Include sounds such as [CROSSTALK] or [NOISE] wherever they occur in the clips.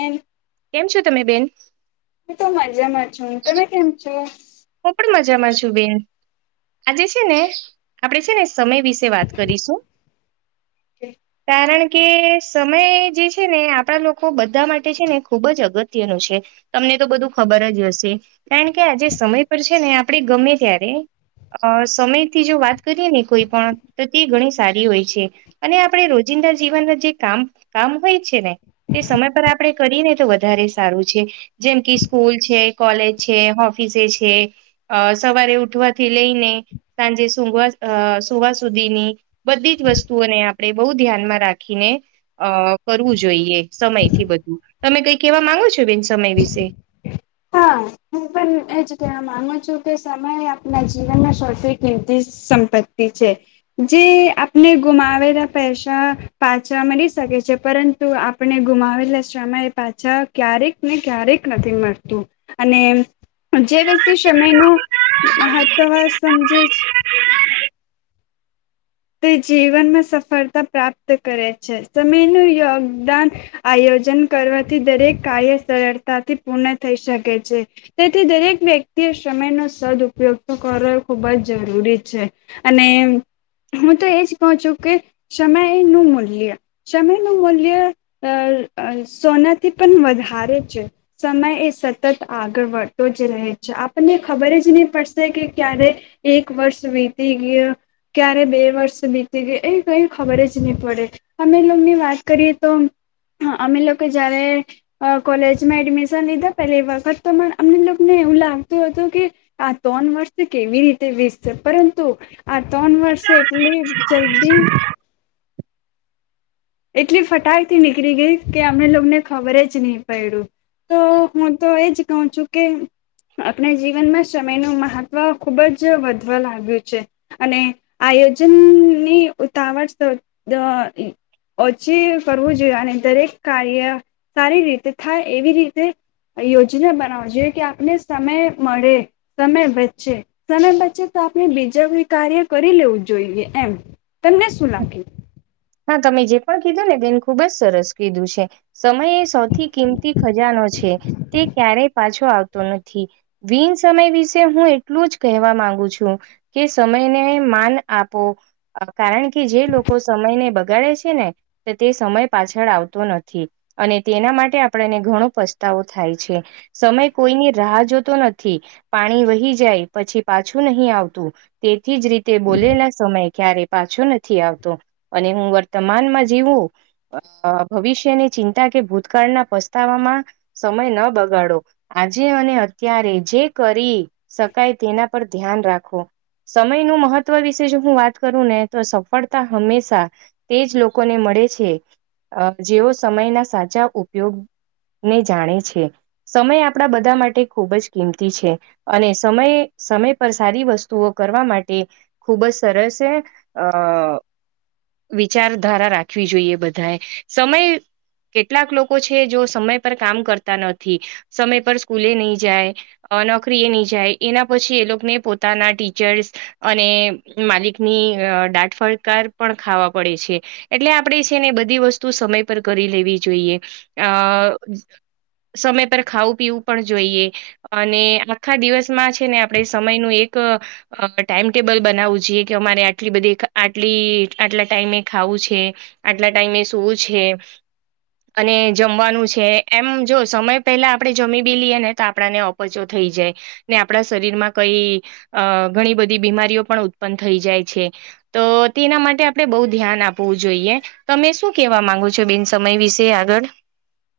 એમ. કેમ છો તમે બેન? હું તો મજામાં છું. તમે કેમ છો? હું પણ મજામાં છું બેન. આજે છે ને, આપડે છે ને સમય વિશે વાત કરીશું. કારણ કે સમય જે છે ને એ આપણા લોકો બધા માટે છે ને ખુબ જ અગત્ય નું છે. તમને તો બધું ખબર જ હશે, કારણ કે આજે સમય પર છે ને આપણે ગમે ત્યારે અહ સમયથી જો વાત કરીએ ને કોઈ પણ તો તે ઘણી સારી હોય છે. અને આપણેે રોજિંદા જીવનના જે કામ-કામ હોય છે ને તે સમય પર આપણેે કરી ને તો વધારે સારું છે. જેમ કે સ્કૂલ છે, કોલેજ છે, ઓફિસે છે અહ સવારે ઉઠવાથી લઈને, સાંજે સુંઘવા સુવા સુધીની બધી જ વસ્તુઓને આપણે બહુ ધ્યાનમાં રાખીને અહ કરવું જોઈએ, સમયથી બધું. તમે કંઈ કહેવા માંગો છો બેન સમય વિશે? [INAUDIBLE] એ જ કે માનું છું કે સમય આપના જીવનમાં સથી કિંતી સંપત્તિ છે જે આપને ગુમાવેલા પૈસા પાછા મળી શકે છે પરંતુ આપણે ગુમાવેલા શામાં એ પાછા ક્યારેક ને ક્યારેક નથી મળતું. અને જે વ્યક્તિ સમય નું મહત્વ સમજે છ તે જીવનમાં સફળતા પ્રાપ્ત કરે છે. સમયનું યોગદાન આયોજન કરવાથી દરેક કાર્ય સરળતાથી પૂર્ણ થઈ શકે છે. તેથી દરેક વ્યક્તિએ સમયનો સદ્ઉપયોગ તો કરવો ખૂબ જ જરૂરી છે. અને હું તો એજ કહ છું કે સમય નું મૂલ્ય સમયનું મૂલ્ય અ સોનાથી પણ વધારે છે સમય એ સતત આગળ વધળતો જ રહે છે આપણને ખબર જ નહીં પડશે કે ક્યારે એક વર્ષ વીતી ગયા ક્યારે બે વર્ષ નીકળી ગઈ એ કઈ ખબર જ નહી પડે અમે લોકોની વાત કરીએ તો અમે લોકો જયારે અ કોલેજમાં એડમિશન લીધા પેલી વખત તો અમને લોકોને એવું લાગતું હતું કે આ ત્રણ વર્સે કેવી રીતે વીસશે પરંતુ આ ત્રણ વર્ષે એટલી જલ્દી એટલી ફટાક થી નીકળી ગઈ કે અમને લોકોને ખબર જ નહી પડડ્યું તો હું તો એજ કહ છું કે આપણા જીવનમાં સમયનું મહત્વ ખુબ જ વધવા લાગ્યું છે અને આયોજનની ઉતાવળ ઓછી કરવું જોઈએ અને દરેક કાર્ય સારી રીતે થાય એવી રીતે યોજના બનાવ જોઈએ કે આપને સમય મળે સમય બચચે સમય બચચે તો આપણે બીજા કો કાર્ય કરી લેવું જોઈએ એમ તને [UNINTELLIGIBLE] લખી હા તમે જે પણ કીધું ને તેને ખુબ જ સરસ કીધું છે સમય એ સૌથી કિંમતી ખજાનો છે તે ક્યારેય પાછો આવતો નથી [UNINTELLIGIBLE] સમય વિશે હું એટલું જ કહેવા માંગુ છું કે સમયને માન આપો કારણ કે જે લોકો સમયને બગાડે છે ને તો તે સમય પાછળ આવતો નથી અને તેના માટે આપણને ઘણો પસ્તાવો થાય છે સમય કોઈની રાહ જોતો નથી પાણી વહી જાય પછી પાછું નહી આવતું તેથી જ રીતે બોલેલા સમય ક્યારે પાછો નથી આવતો અને હું વર્તમાનમાં જીવું [UNINTELLIGIBLE] ભવિષ્યની ચિંતા કે ભૂતકાળના પસ્તાવામાં સમય ન બગાડો આજે અને અત્યારે જે કરી શકાય તેના પર ધ્યાન રાખો સમયનું મહત્વ વિશે જો હું વાત કરું ને તો સફળતા હંમેશા તે જ લોકોને મળે છે જેઓ સમયના સાચા ઉપયોગ ને જાણે છે સમય આપણા બધા માટે ખૂબ જ કિંમતી છે અને સમય સમય પર સારી વસ્તુઓ કરવા માટે ખુબ જ સરસ છે [UNINTELLIGIBLE] વિચારધારા રાખવી જોઈએ બધાએ સમય કેટલાક લોકો છે જો સમય પર કામ કરતા નથી સમય પર [UNINTELLIGIBLE] નહી જાય અ નોકરી એ નહી જાય એના પછી એ લોકોને પોતાના [UNINTELLIGIBLE] અને માલિકની દાટફડકાર પણ ખાવા પડે છે એટલે આપણે છે ને બધી વસ્તુ સમય પર કરી લેવી જોઈએ [UNINTELLIGIBLE] સમય પર ખાવું પીવું પણ જોઈએ અને આખા દિવસમાં છે ને આપડણે સમય ન એક ટાઈમ ટેબલ બનાવવું જોઈએ કે અમારે આટલી બધી આટલી આટલા ટાઈમે ખાવું છે આટલા ટાઈમે [UNINTELLIGIBLE] છે અને જમવાનું છે એમ જો સમય પહેલા [UNINTELLIGIBLE] જમી બી લઈએ ને તો આપણાને [UNINTELLIGIBLE] થઈ જાય ને આપણા શરીર માં કઈ અ ઘણી બધી બીમારીઓ પણ ઉત્પન્ન થઈ જાય છે તો તેના [INAUDIBLE] આપણે બહુ ધ્યાન આપવું જોઈએ તમે શું કેવા માંગો છો બિન સમય વિશે આગળ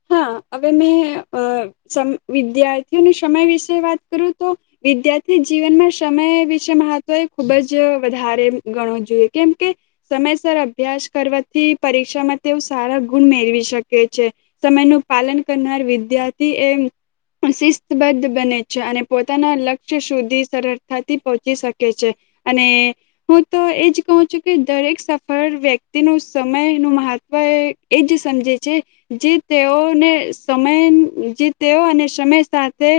હા હવે મેં [UNINTELLIGIBLE] વિદ્યાર્થીઓને સમય વિશે વાત કરું તો વિદ્યાર્થી જીવનમાં સમય વિશે મહત્વ એ ખૂબ જ વધારે ગણવું જોઈએ કેમ કે સમયસર અભ્યાસ કરવાથી પરીક્ષામાં તેઓ સારા ગુણ મેળવી શકે છે સમય નું પાલન કરનાર વિદ્યાર્થી એમ [UNINTELLIGIBLE] બને છે અને પોતાના લક્ષ્ય સુધી સરળતાથી પહોંચી શકે છે અને હું તો એજ કહ છું કે દરેક સફળ વ્યક્તિ ન સમય નું મહત્વ એજ સમજે છે જે તેઓને સમય [UNINTELLIGIBLE] તેઓ અને સમય સાથે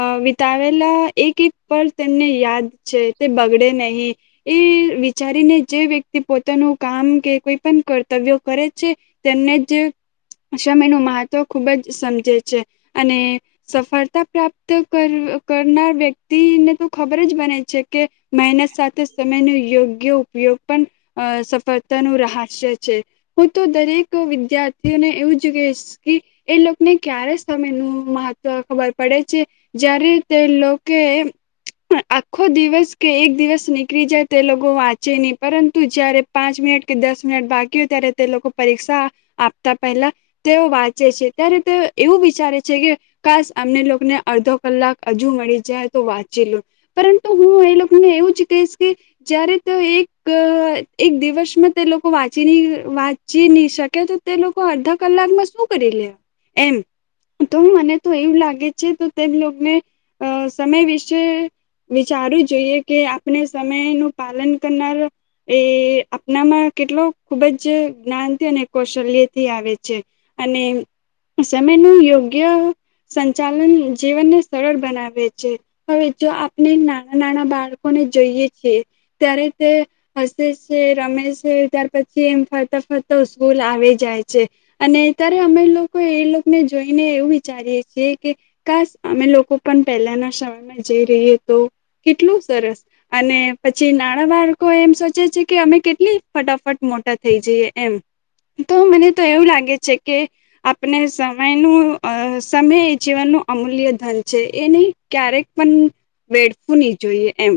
અ વિતાવેલા એક એક [UNINTELLIGIBLE] તેમને યાદ છે તે બગડે નહીં એ વિચારીને જે વ્યક્તિ પોતાનું કામ કે કોઈ પણ કર્તવ્ય કરે છે તેમને જ [UNINTELLIGIBLE] એનું મહત્વ ખૂબ જ સમજે છે અને સફળતા પ્રાપ્ત કરનાર [UNINTELLIGIBLE] વ્યક્તિ ને તો ખબર જ બને છે કે મહેનત સાથે સમય ન યોગ્ય ઉપયોગ પણ અ સફળતાનું [UNINTELLIGIBLE] છે હું તો દરેક વિદ્યાર્થીઓને એવું જ એ લોકોને ક્યારે સમય ન મહત્વ ખબર પડે છે [UNINTELLIGIBLE] રીતે લોકો આખો દિવસ કે એક દિવસ નીકળી જાય તે લોકો વાંચે ન પરંતુ [UNINTELLIGIBLE] પાંચ મિનિટ કે દસ મિનિટ બાકી હોય ત્યારે તે લોકો પરીક્ષા આપતા પહેલા તેઓ વાંચે છે ત્યારે તેઓ એવું વિચારે છે કે ખાસ અમને લોકોને અડધો કલાક હજુ મળી જાય તો વાંચી લો પરંતુ હું એ લોકોને એવું જ કહીશ કે જયારે તો એક એક દિવસમાં તે લોકો વાંચી ન વાંચી નહી શકે તો તે લોકો અડધા કલાકમાં શું કરી લે એમ તો મને તો એવું લાગે છે તો તેને અ સમય વિશે વિચારવું જોઈએ કે આપણે સમય નું પાલન કરનાર એ આપનામાં કેટલો ખુબ જ જ્ઞાનથી અને કૌશલ્ય થી આવે છે છે અને સમય નું યોગ્ય સંચાલન જીવનને સરળ બનાવે છે હવે જો આપણે નાના નાના બાળકોને જોઈએ છીએ ત્યારે તે હસે છે રમે છે ત્યાર પછી એમ ફરતા ફરતા સ્કૂલ આવી જાય છે અને ત્યારે અમે લોકો એ લોકોને જોઈને એવું વિચારીએ છીએ કે ખાસ અમે લોકો પણ પહેલાના સમયમાં જઈ રહીએ તો કેટલું સરસ અને પછી નાણાં બાળકો એમ સોચે છે કે અમે કેટલી ફટાફટ મોટા થઈ જઈએ એમ તો મને તો એવું લાગે છે કે આપણે સમય ન સમય એ જીવનનું અમૂલ્ય ધન છે એ નહી ક્યારેક પણ વેડવું નહી જોઈએ એમ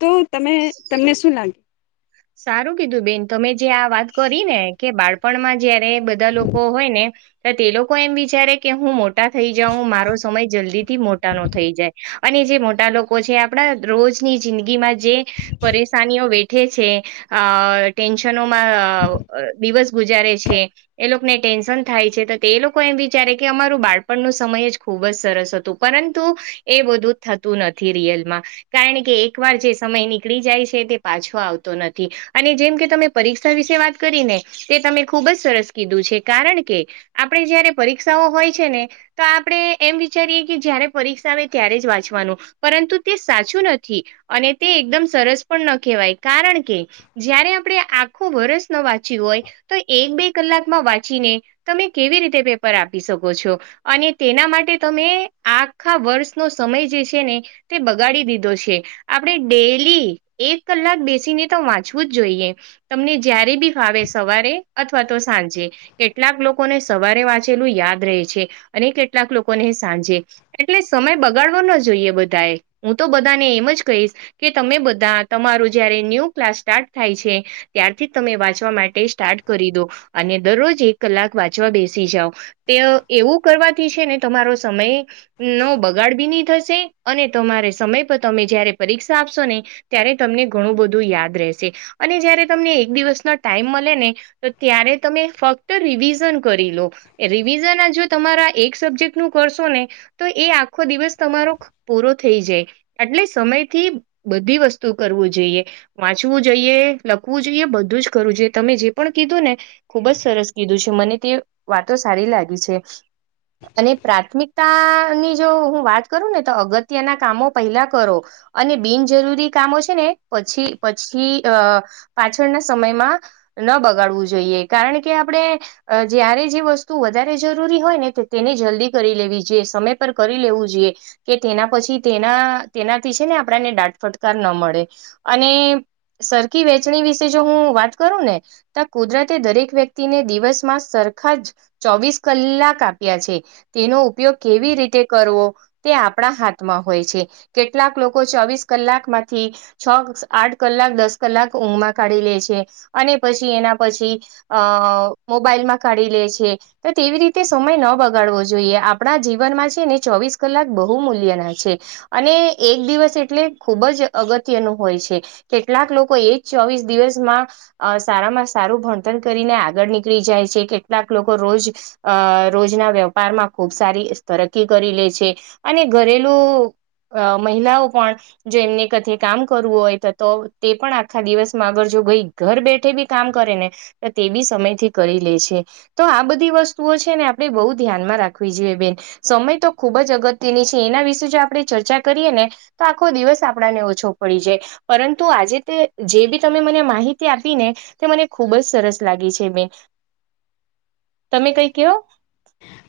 તો તમે તમને શું લાગે સારું કીધું બેન તમે જે આ વાત કરી ને કે બાળ પણમાં જ્યારે બધા લોકો હોય ને તો તે લોકો એમ વિચારે કે હું મોટા થઈ જાઉં મારો સમય જલ્દી થી મોટા ન થઈ જાય અને જે મોટા લોકો છે આપણા રોજની જિંદગીમાં જે પરેશાનીઓ વેઠે છે અ ટેન્શનોમાં દિવસ ગુજારે છે એ લોકોને ટેન્શન થાય છે તો તે એ લોકો એમ વિચારે કે અમારું બાળપણ નું સમય જ ખુબ જ સરસ હતું પરંતુ એ બધું થતું નથી રિયલમાં કારણ કે એક વાર જે સમય નીકળી જાય છે તે પાછો આવતો નથી અને જેમ કે તમે પરીક્ષા વિશે વાત કરી ને તે તમે ખુબ જ સરસ કીધું છે કારણ કે આપણે જયારે પરીક્ષાઓ હોય છે ને તો આપણે એમ વિચારીએ કે જયારે પરીક્ષા આવે ત્યારે જ વાંચવાનું પરંતુ તે સાચું નથી અને તે એકદમ સરસ પણ ન કહેવાય કારણ કે જયારે આપણે આખો વર્ષ ન વાંચ્યું હોય તો એક બે કલાકમાં વાંચીને તમે કેવી રીતે પેપર આપી શકો છો અને તેના માટે તમે આખા વર્ષનો સમય જે છે ને તે બગાડી દીધો છે આપડે ડેલી એક કલાક બે છી ને તો વાંચવું જ જોઈએ તમને જયારે બી ફાવે સવારે અથવા તો સાંજે કેટલાક લોકોને સવારે વાંચેલું યાદ રહે છે અને કેટલાક લોકોને સાંજે એટલે સમય બગાડવો ન જોઈએ બધા એ હું તો બધાને એમ જ કહીશ કે તમે બધા તમારું જયારે ન્યૂ ક્લાસ સ્ટાર્ટ થાય છે ત્યારથી જ તમે વાંચવા માટે સ્ટાર્ટ કરી દો અને દરરોજ એક કલાક વાંચવા બેસી જાઓ તે એવું કરવાથી છે ને તમારો સમય નો બગાડ બી ની થશે અને તમારે સમય પર તમે જયારે પરીક્ષા આપશો ને ત્યારે તમને ઘણું બધું યાદ રહેશે અને જયારે તમને એક દિવસનો ટાઈમ મલે ને તો ત્યારે તમે ફક્ત રિવિઝન કરી લો રિવિઝન હજુ તમારા એક સબ્જેક્ટ નું કરશો ને તો એ આખો દિવસ તમારો પૂરો થઈ જાય એટલે સમય થી બધી વસ્તુ કરવું જોઈએ વાંચવું જોઈએ લખવું જોઈએ બધું જ કરવું જોઈએ તમે જે પણ કીધું ને ખુબ જ સરસ કીધું છે મને તે વાતો સારી લાગી છે અને પ્રાથમિકતા ની જો હું વાત કરું ને તો અગત્યના કામો પહેલા કરો અને બિનજરૂરી કામો છે ને પછી પછી અ પાછળના સમયમાં ના બગાડવું જોઈએ કારણ કે આપડે અ જ્યારે જે વસ્તુ વધારે જરૂરી હોય ને તેને જલ્દી કરી લેવી જોઈએ સમય પર કરી લેવું જોઈએ કે તેના પછી તેના તેનાથી છે ને આપડાને ડાંટફટકાર ન મળે અને સરખી વેચણી વિશે જો હું વાત કરું ને ત કુદરતે દરેક વ્યક્તિને દિવસમાં સરખા જ ચોવીસ કલાક આપ્યા છે તેનો ઉપયોગ કેવી રીતે કરવો તે આપડા હાથમાં હોય છે કેટલાક લોકો ચોવીસ કલાકમાંથી છ આઠ કલાક દસ કલાક ઊંઘમાં કાઢી લે છે અને પછી એના પછી અ મોબાઈલમાં કાઢી લે છે તો તેવી રીતે સમય ન બગાડવો જોઈએ આપડા જીવનમાં છે ને ચોવીસ કલાક બહુ મૂલ્યના છે અને એક દિવસ એટલે ખુબ જ અગત્યનું હોય છે કેટલાક લોકો એજ ચોવીસ દિવસમાં અ સારામાં સારું ભણતણ કરીને આગળ નીકળી જાય છે કેટલાક લોકો રોજ અ રોજના વેપારમાં ખુબ સારી તરકી કરી લે છે અને ઘરેલુ મહિલાઓ પણ જો એમને કથે કામ કરવું હોય ત તો તે પણ આખા દિવસમાં અગર જો ગઈ ઘર બેઠે બી કામ કરે ને તો તે બી સમયથી કરી લે છે તો આ બધી વસ્તુઓ છે ને આપડે બહુ ધ્યાનમાં રાખવી જોઈએ બેન સમય તો ખુબ જ અગત્યની છે એના વિશે જો આપડે ચર્ચા કરીએ ને તો આખો દિવસ આપણને ઓછો પડી જાય પરંતુ આજે તે જે બી તમે મને માહિતી આપી ને તે મને ખુબ જ સરસ લાગી છે બેન તમે કઈ કયો.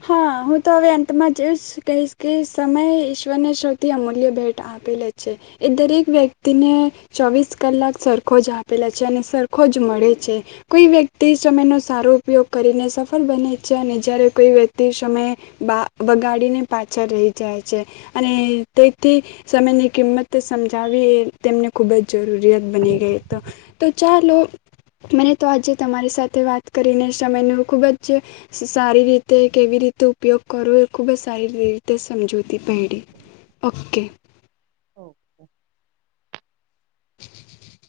હા હું તો હવે અંતમાં જવું જ કહીશ કે સમયે ઈશ્વરને સૌથી અમૂલ્ય ભેટ આ આપેલો છે એ દરેક વ્યક્તિને ચોવીસ કલાક સરખો જ આપેલા છે અને સરખો જ મળે છે. કોઈ વ્યક્તિ સમય ન સારો ઉપયોગ કરીને સફળ બને છે અને જયારે કોઈ વ્ય તે સમયે બા બગાડીને પાછળ રહી જાય છે અને તેથી સમયની કિંમત સમજાવી તેમને ખૂબ જ જરૂરિયાત બની ગઈ તો તો ચાલો મને તો આજે તમારી સાથે વાત કરીને સમયનું ખૂબ જ સારી રીત તે કેવી રીતે ઉપયોગ કરવો એ ખૂબ જ સારી રીતે સમજૂતી પાયડી ઓકે [UNINTELLIGIBLE]